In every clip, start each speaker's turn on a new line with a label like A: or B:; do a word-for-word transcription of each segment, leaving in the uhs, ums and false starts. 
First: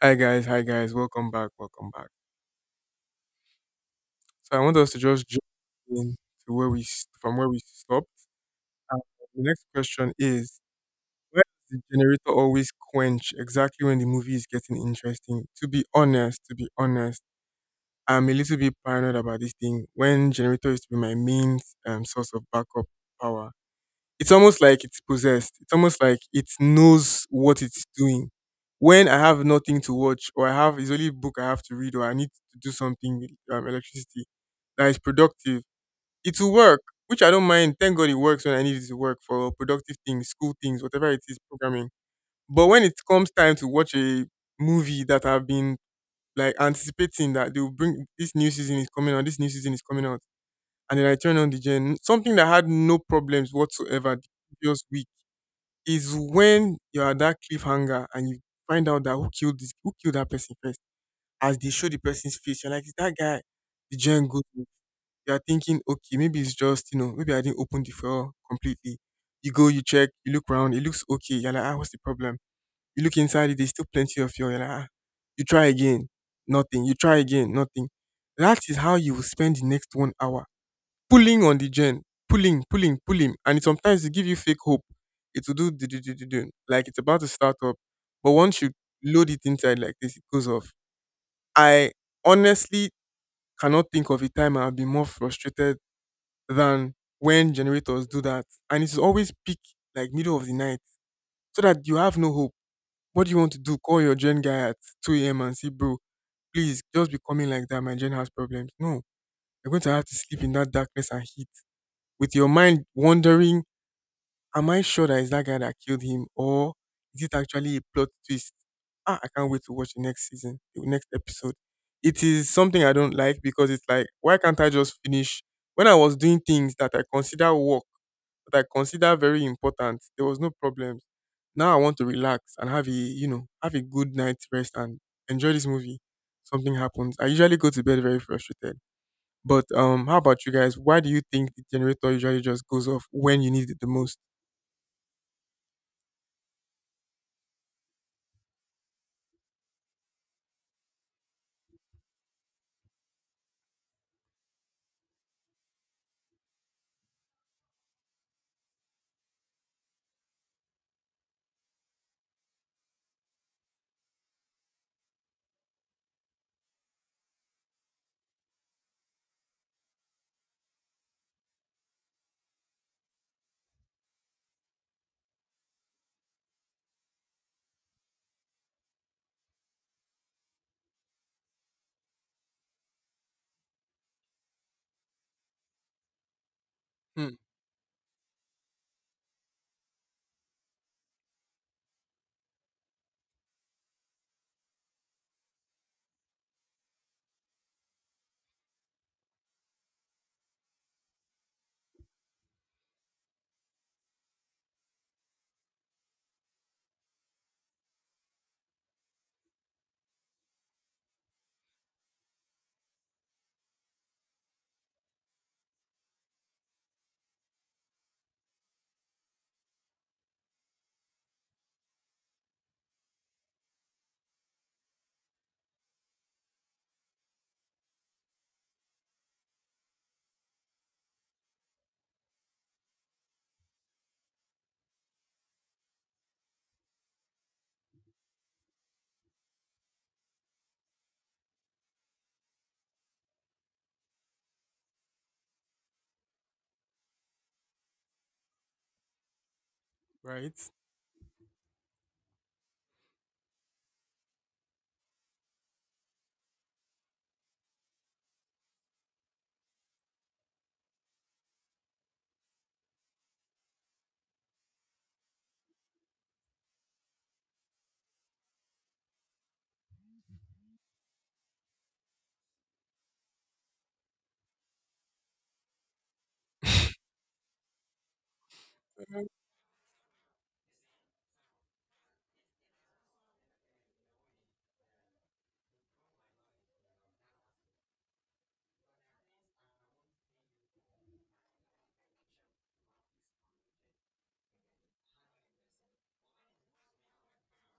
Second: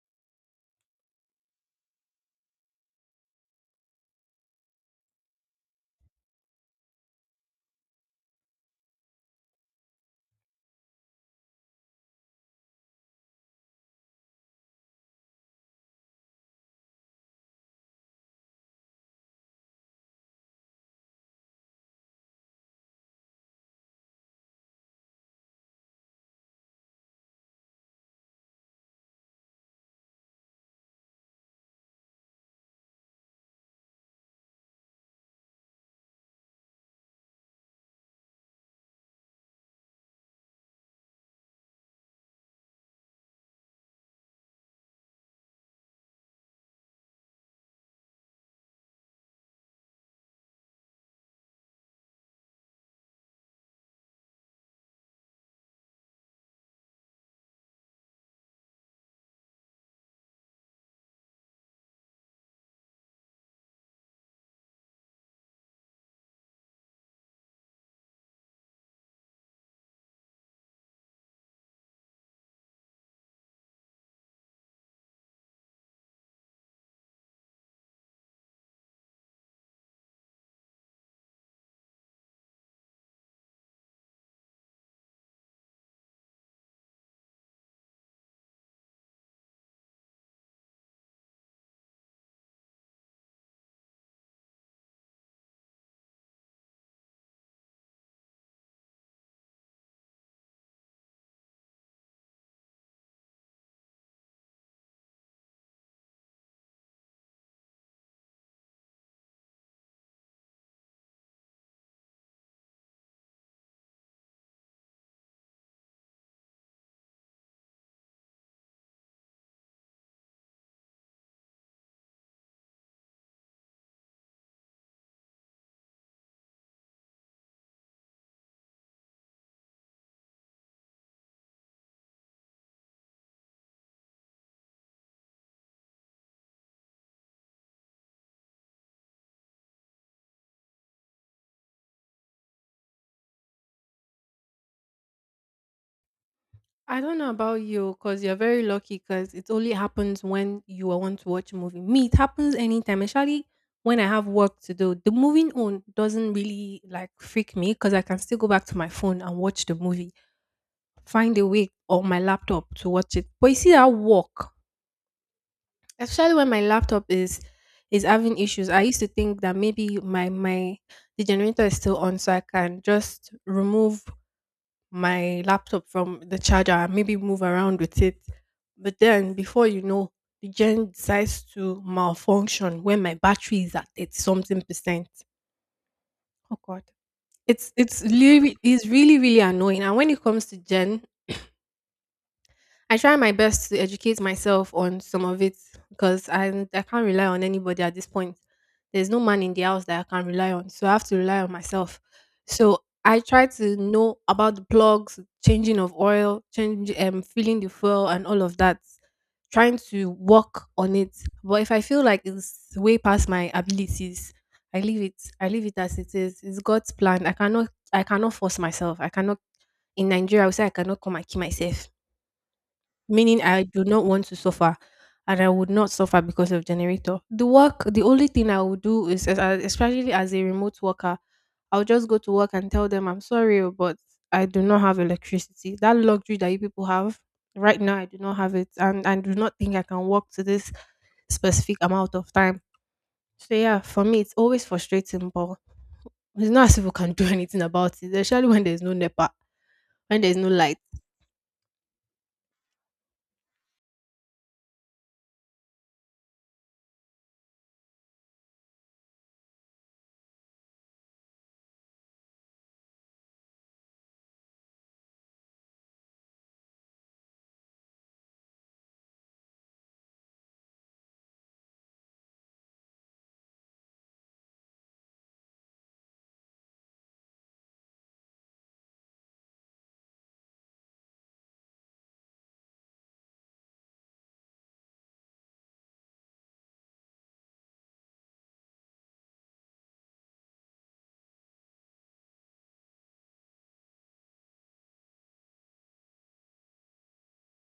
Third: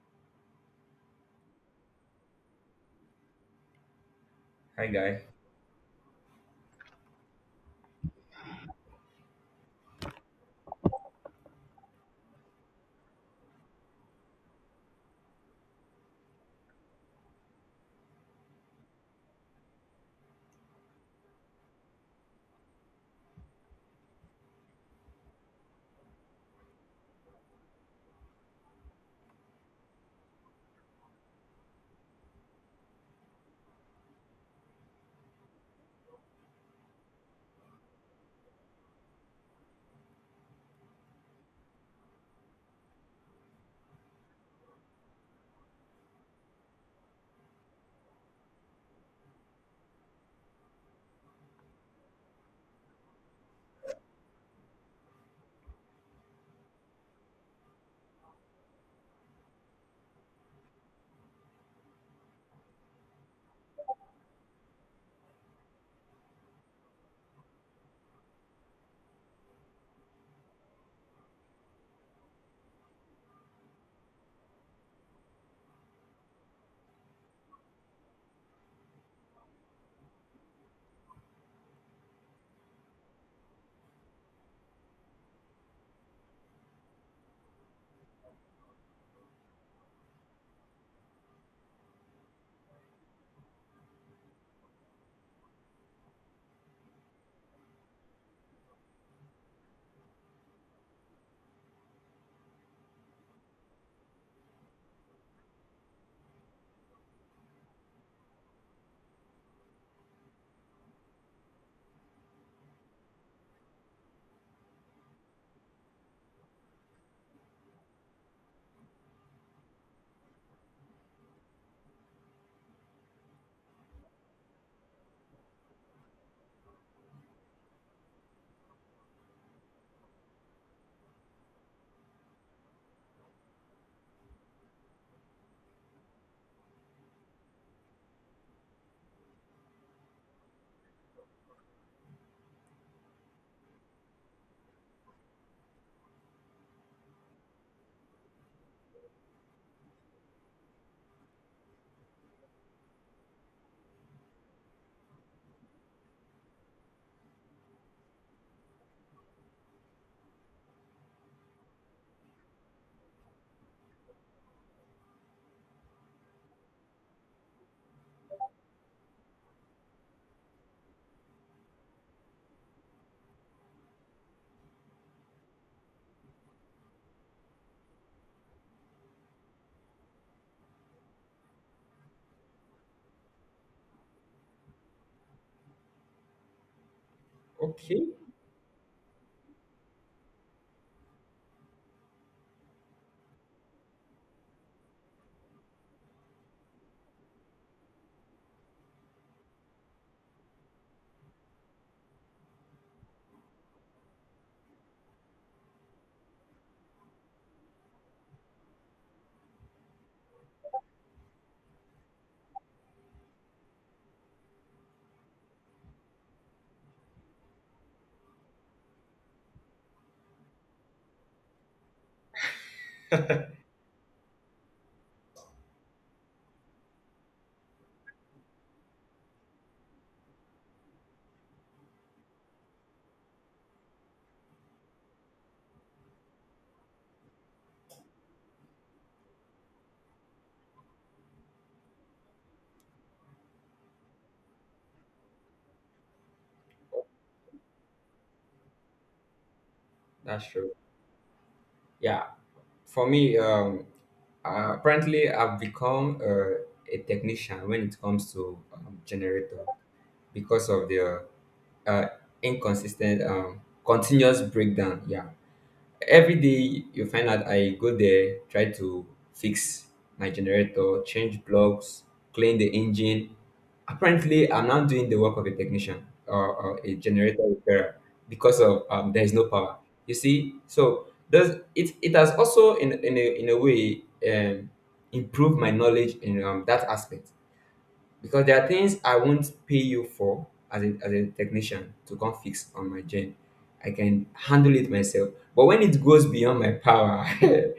A: Hi guys, hi guys, welcome back, welcome back. So I want
B: Hi,
A: us to
B: guy.
A: just jump in to where we s- from where we stopped. And the next question is: Why does the generator always quench exactly when the movie is getting interesting? To be honest, to be honest, I'm a little bit paranoid about this thing. When generator used to be my main um, source of backup power, it's almost like it's possessed. It's almost like it knows what it's doing. When I have nothing to watch, or I have it's only book I have to read, or I need to do something with um, electricity that is productive, it will work, which I don't mind. Thank God it works when I need it to work for productive things, school things, whatever it is, programming. But when it comes time to watch a movie that I've been like anticipating that they will bring this new season is coming out, this new season is coming out, and then I turn on the gen, something that had no problems whatsoever the previous week is when you're at that cliffhanger and you find out that who killed this who killed that person first. As they show the person's face, you're like, is that guy the gen good? You're thinking, okay, maybe it's just, you know, maybe I didn't open the file completely. You go, you check, you look around, it looks okay. You're like, ah, what's the problem? You look inside it, there's still plenty of fuel. You're like, ah, you try again, nothing. You try again, nothing. That is how you will spend the next one hour pulling on the gen, pulling, pulling, pulling, and it sometimes it give you fake hope. It will do, do, do, do, do, do, like it's about to start up. But once you load it inside like this, it goes off. I honestly cannot think of a time I've been more frustrated than when generators do that. And it's always peak like middle of the night so that you have no hope. What do you want to do? Call your gen guy at two a m and say, bro, please just be coming like that. My gen has problems. No, you're going to have to sleep in that darkness and heat with your mind wandering, am I sure that it's that guy that killed him or is it actually a plot twist? Ah, I can't wait to watch the next season, the next episode. It is something I don't like because it's like, why can't I just finish? When I was doing things that I consider work, that I consider very important, there was no problem. Now I want to relax and have a, you know, have a good night's rest and enjoy this movie. Something happens. I usually go to bed very frustrated. But um, how about you guys? Why do you think the generator usually just goes off when you need it the most?
C: I don't know about you because you're very lucky, because it only happens when you are want to watch a movie. Me, it happens anytime, especially when I have work to do. The moving on doesn't really like freak me because I can still go back to my phone and watch the movie, find a way, or my laptop to watch it. But you see that work, especially when my laptop is is having issues. I used to think that maybe my my the generator is still on, so I can just remove my laptop from the charger and maybe move around with it. But then before you know, the gen decides to malfunction when my battery is at thirty something percent. Oh God.
A: Hmm,
C: It's it's really it's really, really annoying. And when it comes to gen, I try my best to educate myself on some of it because I I can't rely on anybody at this point. There's no man in the house that I can rely on, so I have to rely on myself. So I try to know about the plugs, changing of oil, change um filling the fuel and all of that. Trying to work on it, but if I feel like it's way past my abilities, I leave it. I leave it as it is. It's God's plan. I cannot. I cannot force myself. I cannot. In Nigeria, I would say I cannot come and kill myself, meaning I do not want to suffer, and I would not suffer because of generator. The work, the only thing I would do is, as- as- especially as a remote worker, I'll just go to work and tell them, I'm sorry, oh, but I do not have electricity. That luxury that you people have right now, I do not have it. And I do not think I can work to this specific amount of time. So, yeah, for me, it's always frustrating, but it's not as if we can do anything about it, especially when there's no NEPA, when there's
B: That's
C: no
A: right?
B: true.
C: light.
B: Yeah. For me, um, uh, apparently, I've become uh, a technician when it comes to um, generator because of the uh, inconsistent, um, continuous breakdown. Yeah. Every day you find out I go there, try to fix my generator, change plugs, clean the engine. Apparently, I'm not doing the work of a technician or, or a generator repairer because of, um, there is no power. You see, so does it it has also in in a, in a way, um, improved my knowledge in um, that aspect, because there are things I won't pay you for as a, as a technician to come fix on my gen. I can handle it myself. But when it goes beyond my power,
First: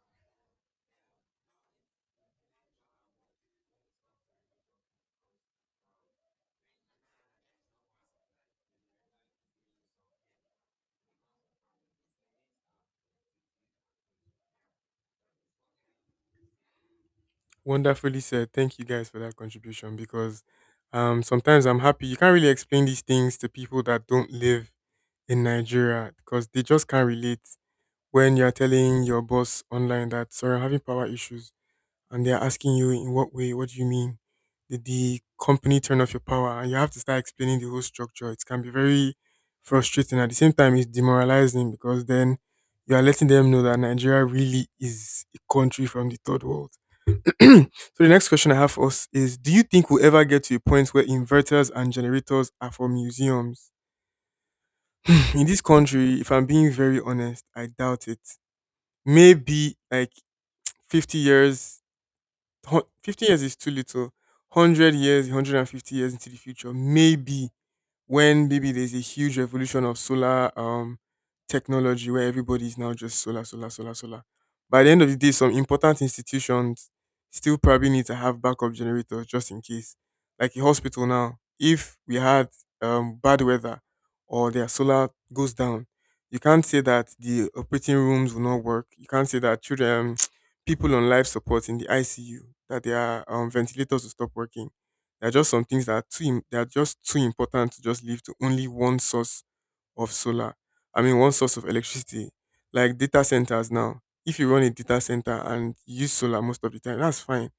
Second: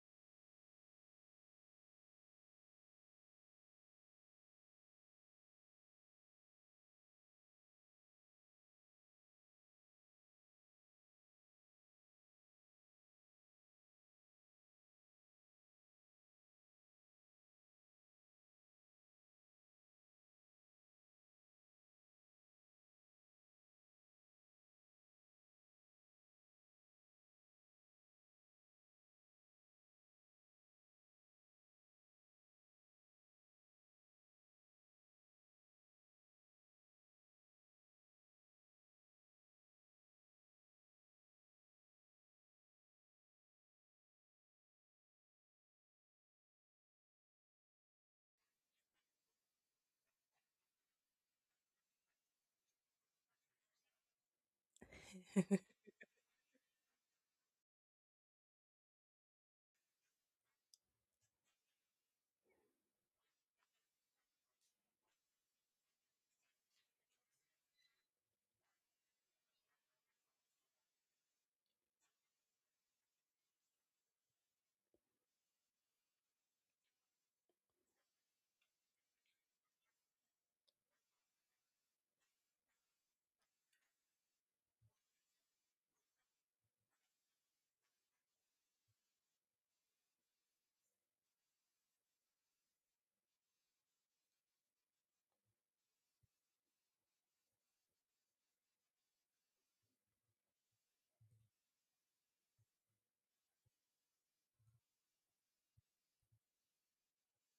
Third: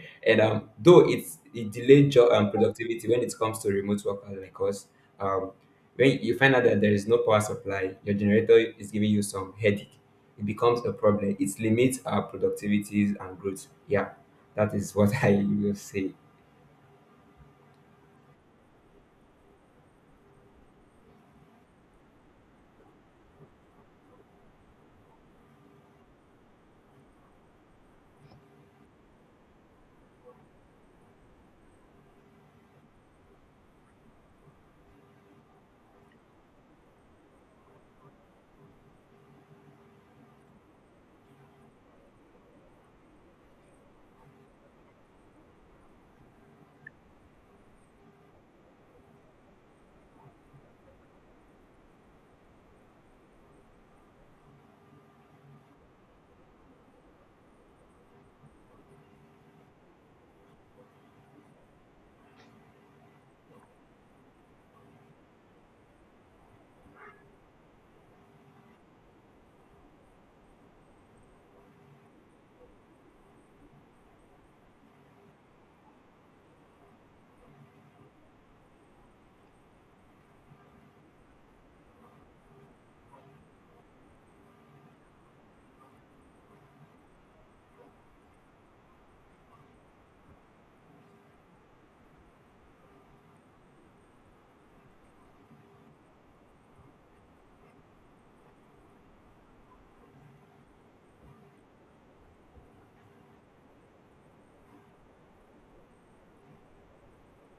B: and um, though it's it delayed job and productivity when it comes to remote workers like us, um, when you find out that there is no power supply, your generator is giving you some headache, it becomes a problem. It limits our productivities and growth. Yeah, that is what I will say.
A: Wonderfully said. Thank you guys for that contribution because um, sometimes I'm happy. You can't really explain these things to people that don't live in Nigeria because they just can't relate when you're telling your boss online that, sorry, I'm having power issues. And they're asking you, in what way? What do you mean? Did the company turn off your power? And you have to start explaining the whole structure. It can be very frustrating. At the same time, it's demoralizing because then you are letting them know that Nigeria really is a country from the third world. So the next question I have for us is: Do you think we'll ever get to a point where inverters and generators are for museums in this country? If I'm being very honest, I doubt it. Maybe like fifty years. hun- fifty years is too little. one hundred years, one hundred fifty years into the future, maybe. When maybe there's a huge revolution of solar um technology where everybody is now just solar, solar, solar, solar. By the end of the day, some important institutions still probably need to have backup generators just in case. Like a hospital now, if we had um, bad weather or their solar goes down, you can't say that the operating rooms will not work. You can't say that children, people on life support in the I C U, that their um, ventilators will stop working. There are just some things that are too im- that are just too important to just leave to only one source of solar. I mean, one source of electricity, like data centers. Now, if you run a data center and you use solar most of the time, that's fine,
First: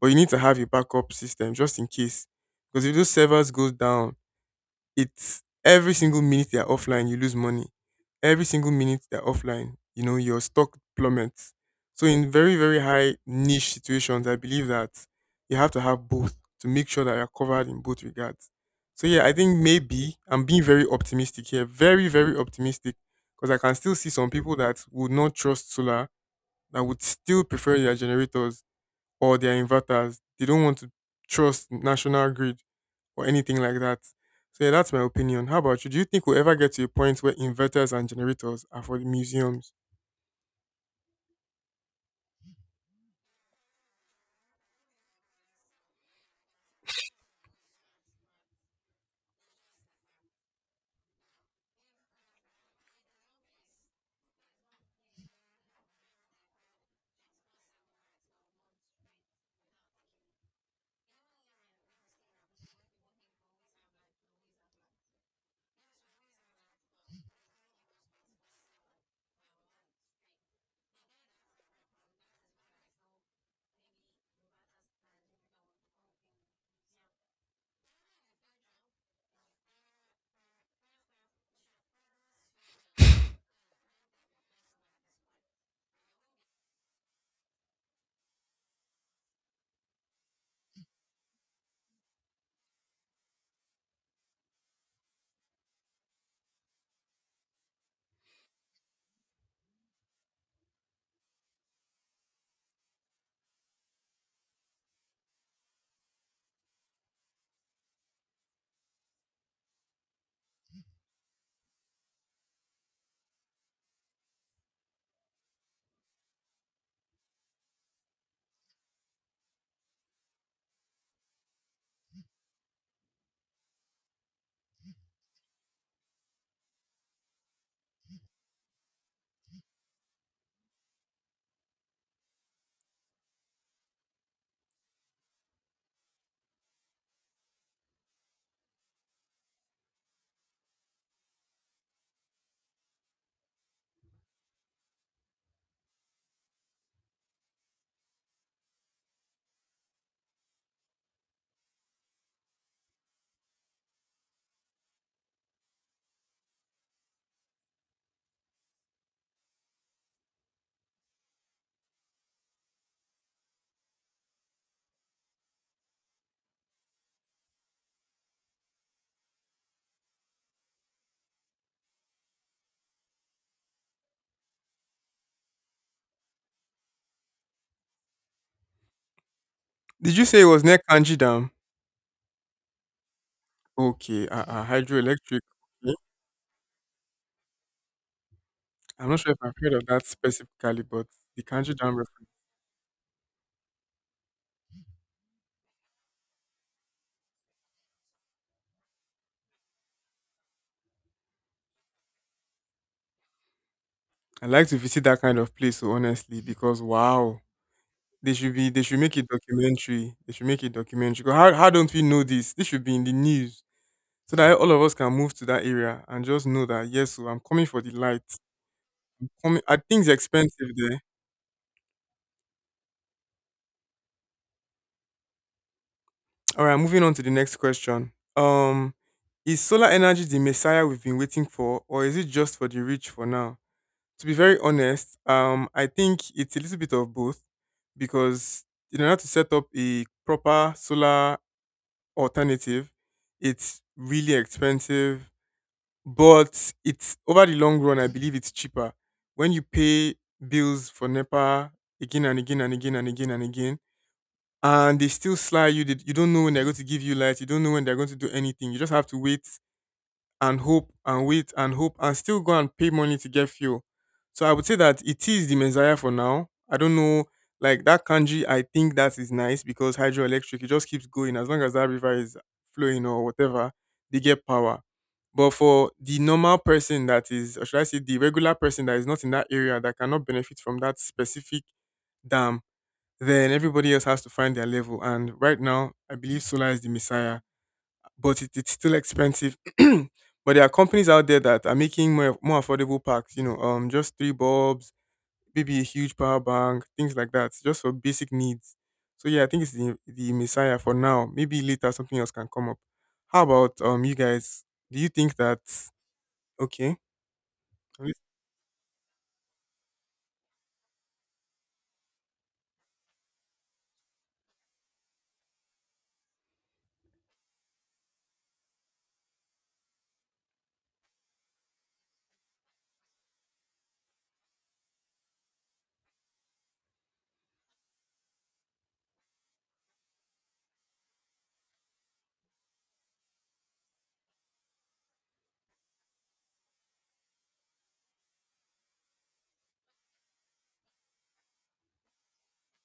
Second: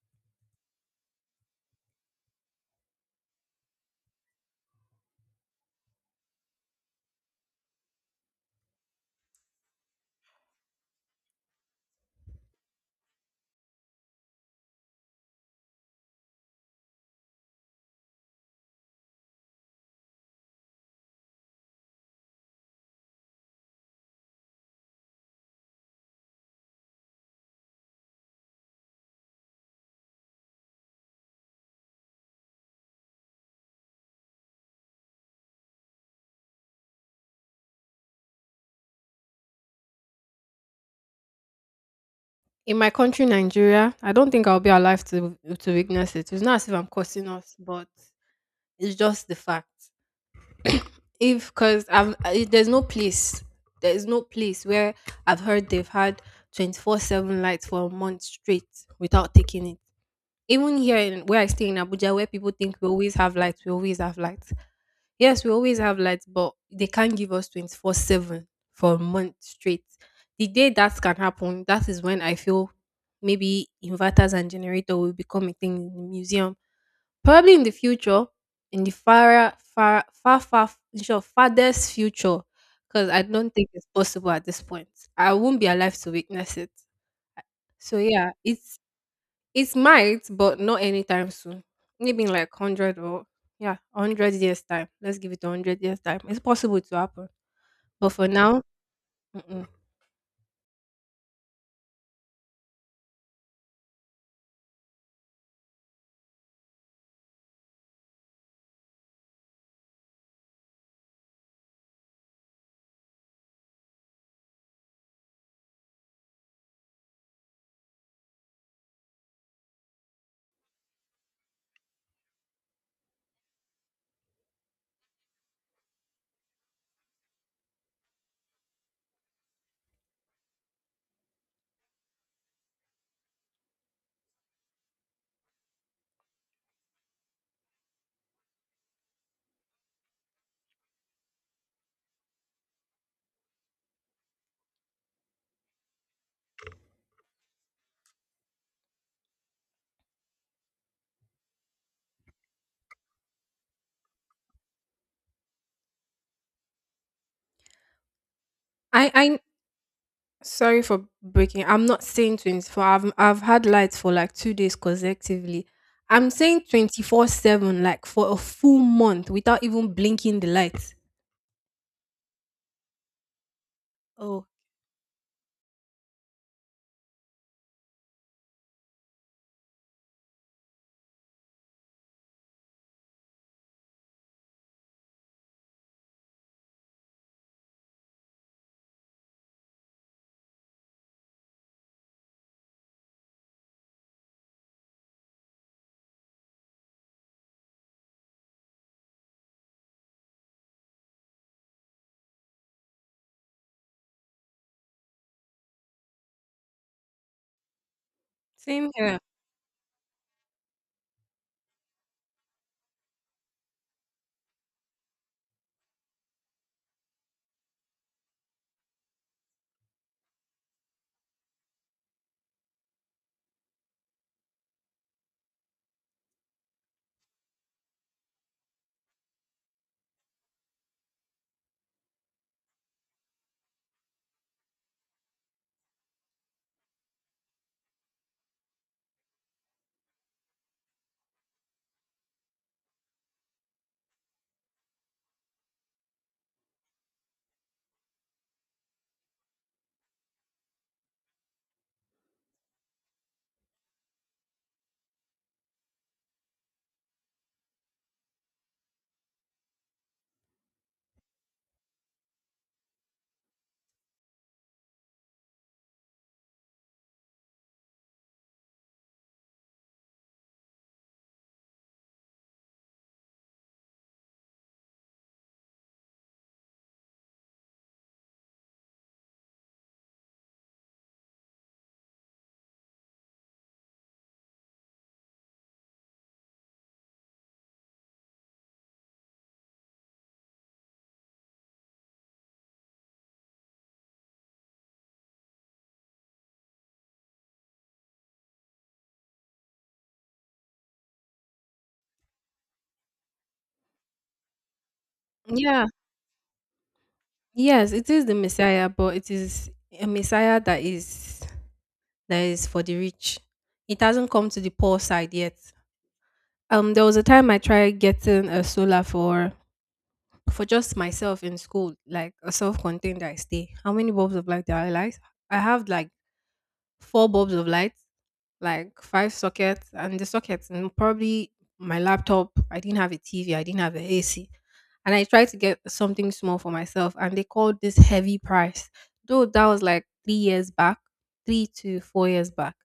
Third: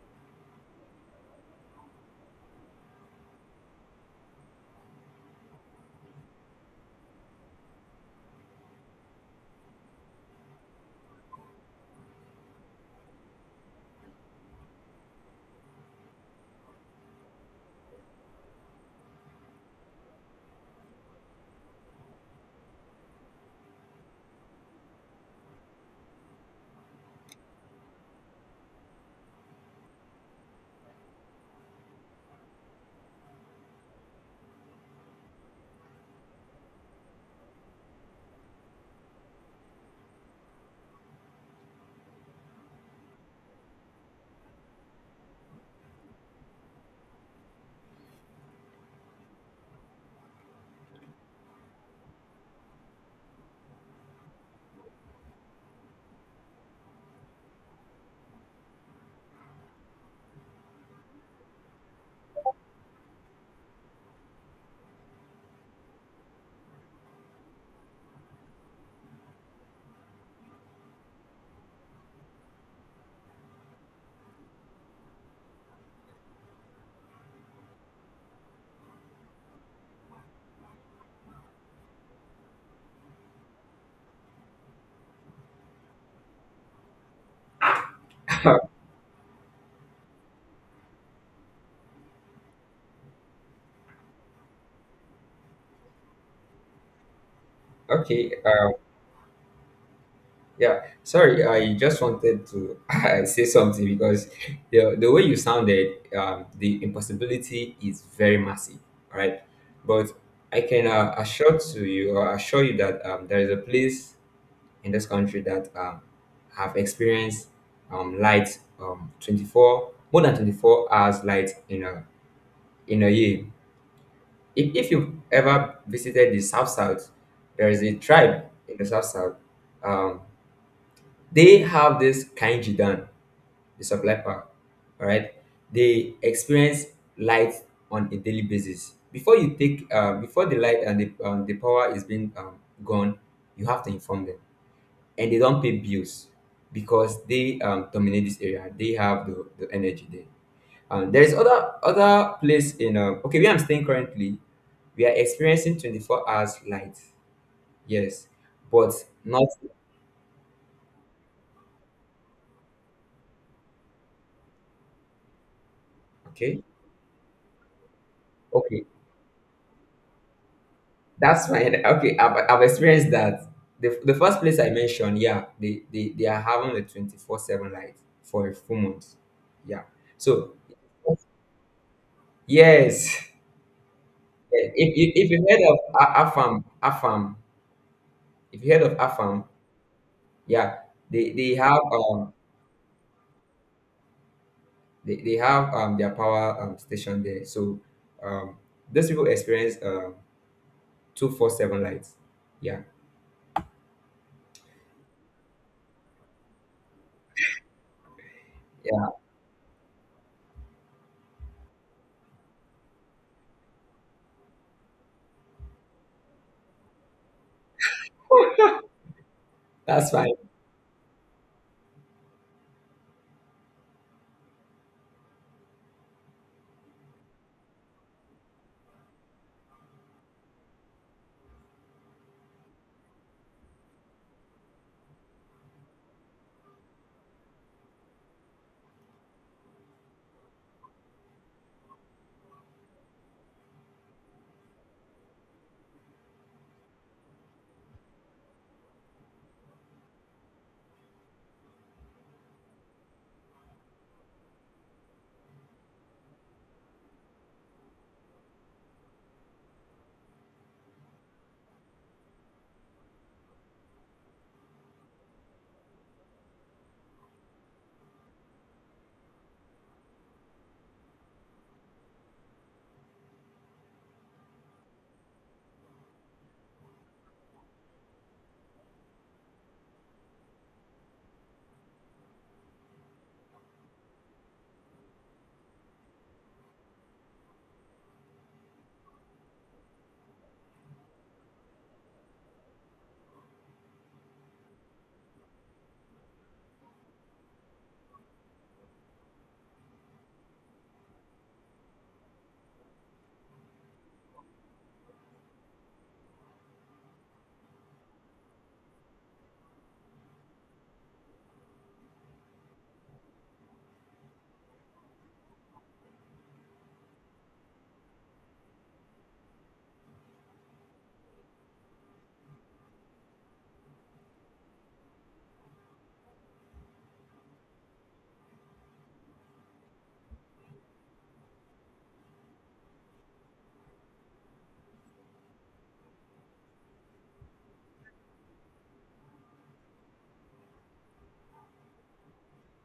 A: but you need to have a backup system just in case, because if those servers goes down, it's every single minute they're offline, you lose money. Every single minute they're offline, you know, your stock plummets. So in very, very high niche situations, I believe that you have to have both to make sure that you're covered in both regards. So yeah, I think maybe I'm being very optimistic here. Very, very optimistic. Because I can still see some people that would not trust solar, that would still prefer their generators or their inverters. They don't want to trust national grid or anything like that. So yeah, that's my opinion. How about you? Do you think we'll ever get to a point where inverters and generators are for the museums?
C: In my country, Nigeria, I don't think I'll be alive to to witness it. It's not as if I'm cursing us, but it's just the fact. If because I've I- There's no place, there is no place where I've heard they've had twenty-four seven lights for a month straight without taking it. Even here, in where I stay in Abuja, where people think we always have lights, we always have lights. Yes, we always have lights, but they can't give us twenty-four seven for a month straight. The day that can happen, that is when I feel maybe inverters and generator will become a thing in the museum. Probably in the future, in the far, far, far, far, in short, farthest future, because I don't think it's possible at this point. I won't be alive to witness it. So yeah, it's it might, but not anytime soon. Maybe in like one hundred or, yeah, one hundred years' time. Let's give it one hundred years' time. It's possible to happen. But for
B: Okay,
C: now,
B: uh,
C: mm-mm.
B: Yeah, sorry. I just wanted to I say something because the the way you sounded, um, the impossibility is very massive, all right? But I can uh, assure to you, or assure you that um, there is a place in this country that um, have experienced um, light, um, twenty-four, more than twenty-four hours light in a in a year. If, if you ever visited the South South, there is a tribe in the South South. Um, they have this kanjidan, the supply power. All right, they experience light on a daily basis. Before you take, uh, before the light and the, um, the power is being, um, gone, you have to inform them, and they don't pay bills because they, um, dominate this area. They have the, the energy there. Um, there is other other place in, um, okay, where I'm staying currently. We are experiencing twenty-four hours light. Yes, but
C: I, I,
B: not
C: Sorry for breaking. I'm not saying twenty-four. I've, I've had lights for like two days consecutively. I'm
B: okay.
C: saying twenty-four seven, like for a full
B: Okay,
C: month without even blinking the lights.
B: that's fine. Okay, I've, I've experienced that. The, the first
C: Oh,
B: place I mentioned, yeah, they, they, they are having a twenty-four seven light for a full month. Yeah.
A: Did you say it
B: So,
A: was near Kanji Dam?
B: yes.
A: Okay, uh, uh,
B: If, if, if
A: hydroelectric.
B: you heard of
A: Okay.
B: A- AFAM, AFAM, if you heard of
A: I'm not sure if
B: AFAM,
A: I've heard of that
B: yeah,
A: specifically, but
B: they,
A: the
B: they
A: Kanji
B: have
A: Dam reference-
B: um they, they have um their power um, station there. So um those people experience um two four seven lights. Yeah,
A: I like to visit that kind of place, so honestly, because wow, they should be they
C: same
A: should
B: yeah,
A: make
C: here.
A: a documentary. They should make a documentary. 'Cause How how don't we know this? This should be in the news so that all of us can move to that area and just know that yes, so I'm coming for the light. Coming, I think it's
B: that's fine.
A: expensive there. All right, moving on to the next question. Um, is solar energy the messiah we've been waiting for, or is it just for the rich for now? To be very honest, um, I think it's a little bit of both because in order to set up a proper solar alternative, it's really expensive, but it's over the long run, I believe it's cheaper. When you pay bills for NEPA again and again and again and again and again, and they still sly you. They, you don't know when they're going to give you light. You don't know when they're going to do anything. You just have to wait and hope and wait and hope and still go and pay money to get fuel. So I would say that it is the Messiah for now. I don't know, like that kanji. I think that is nice because hydroelectric. It just keeps going as long as that river is flowing or whatever. They get power. But for the normal person that is, or should I say, the regular person that is not in that area that cannot benefit from that specific dam, then everybody else has to find their level. And right now, I believe solar is the messiah, but it, it's still expensive. But there are companies out there that are making more, more affordable packs, you know, um, just three bulbs, maybe a huge power bank, things like that, just for basic needs. So yeah, I think it's the, the messiah for now. Maybe later something else can come up. How about um you guys? Do you think that
C: Yeah.
A: okay?
C: Yes, it is the Messiah, but it is a Messiah that is that is for the rich. It hasn't come to the poor side yet. Um, there was a time I tried getting a solar for for just myself in school, like a self-contained I stay. How many bulbs of light do I like? I have like four bulbs of light, like five sockets, and the sockets, and probably my laptop. I didn't have a T V. I didn't have a AC, and I tried to get something small for myself, and they called this heavy price. Though that was like three years back, three to four years back.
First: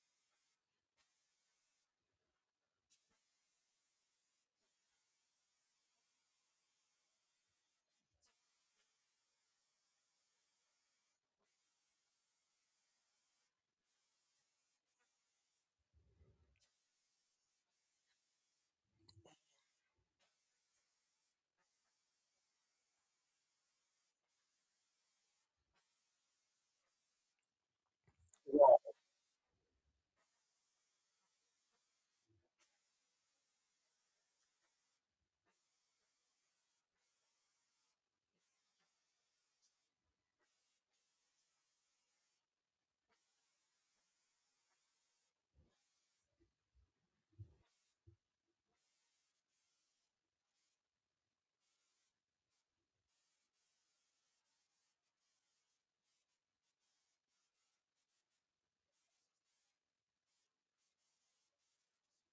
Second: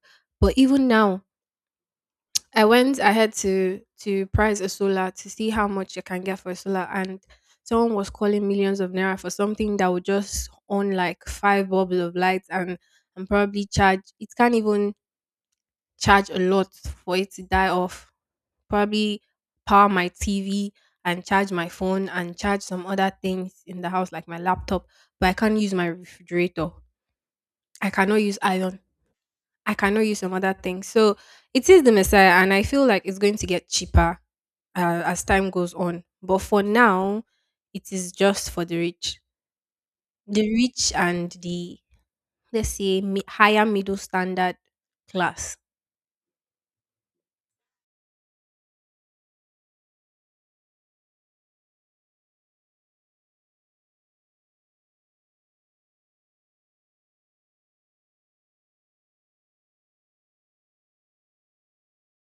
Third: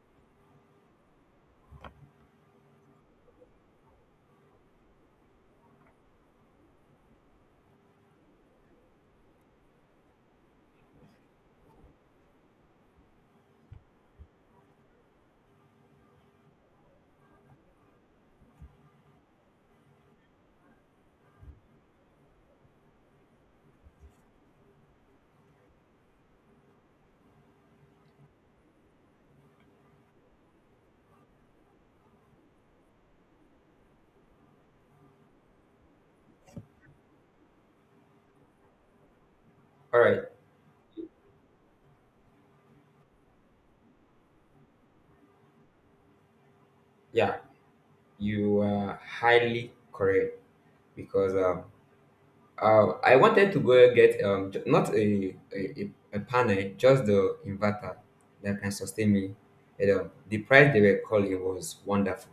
C: But even now, I went ahead to to price a solar to see how much you can get for a solar, and someone was calling millions of naira for something that would just on like five bulbs of light and and probably charge. It can't even charge a lot for it to die off. Probably power my T V and charge my phone and charge some other things in the house like my laptop, but I can't use my refrigerator. I cannot use iron. I cannot use some other things. So it is the Messiah, and I feel like it's going to get cheaper uh, as time goes on. But for now, it is just for the rich,
B: All right,
C: the rich and the, let's say, mi- higher middle standard class.
B: yeah, you are highly correct, because um, uh, I wanted to go get, um, j- not a, a, a a panel, just the inverter that can sustain me. And um, the price they were calling was wonderful.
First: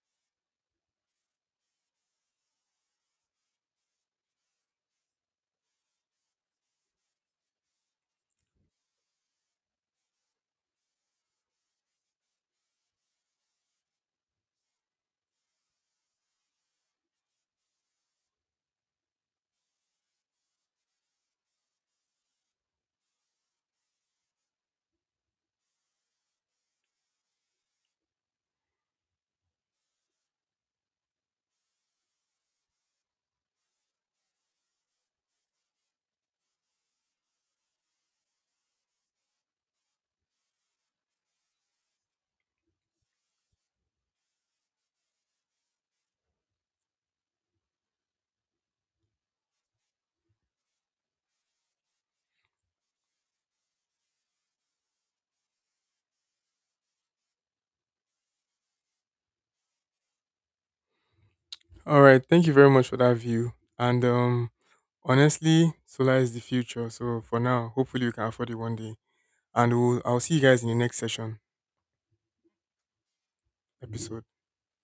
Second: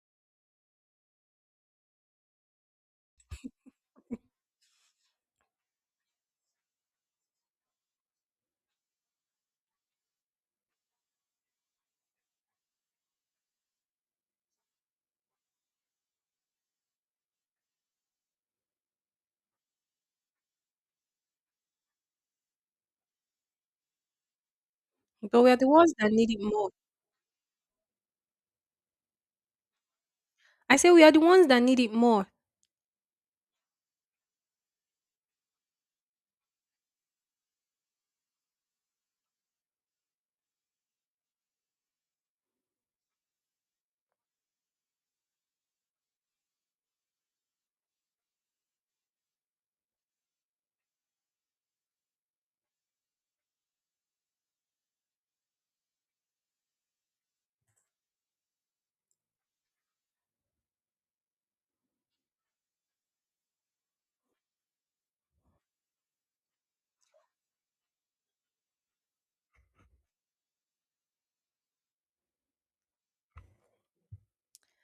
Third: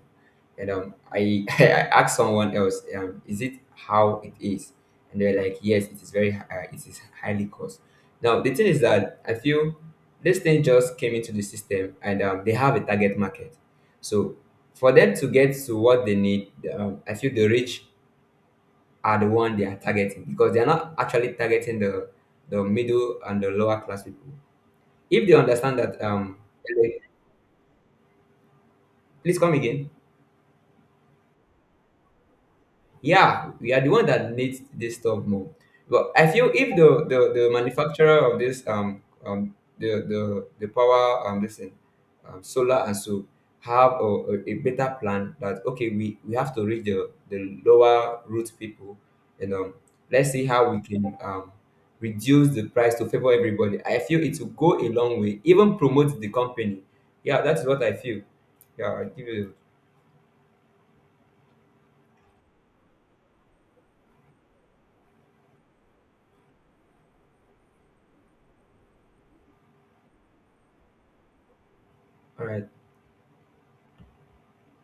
B: And um, I, I asked someone else, um, is it how it is? And they're like, yes, it is very, hi- uh, it is highly cost. Now, the thing is that I feel this thing just came into the system and, um, they have a target market. So for them to get to what they need, um, I feel the rich are the one they are targeting, because they are not actually targeting the the middle and the lower class people. If they
C: But we are the
B: understand
C: ones
B: that,
C: that need
B: um,
C: it more.
B: please come again.
C: I say we are the ones that need it more.
B: Yeah, we are the one that needs this stuff more. But I feel if the the, the manufacturer of this um um the the the power um listen, um, solar, and so have a, a, a better plan that, okay, we we have to reach the the lower root people and, um, let's see how we can, um, reduce the price to favor everybody. I feel it will go a long way, even promote the company. Yeah, that's what I feel. Yeah, I give you
A: All right, thank you very much for that view. And um honestly, solar is the future. So for now, hopefully we can afford it one day. And we'll, I'll see you guys in the next session
B: all right.
A: episode.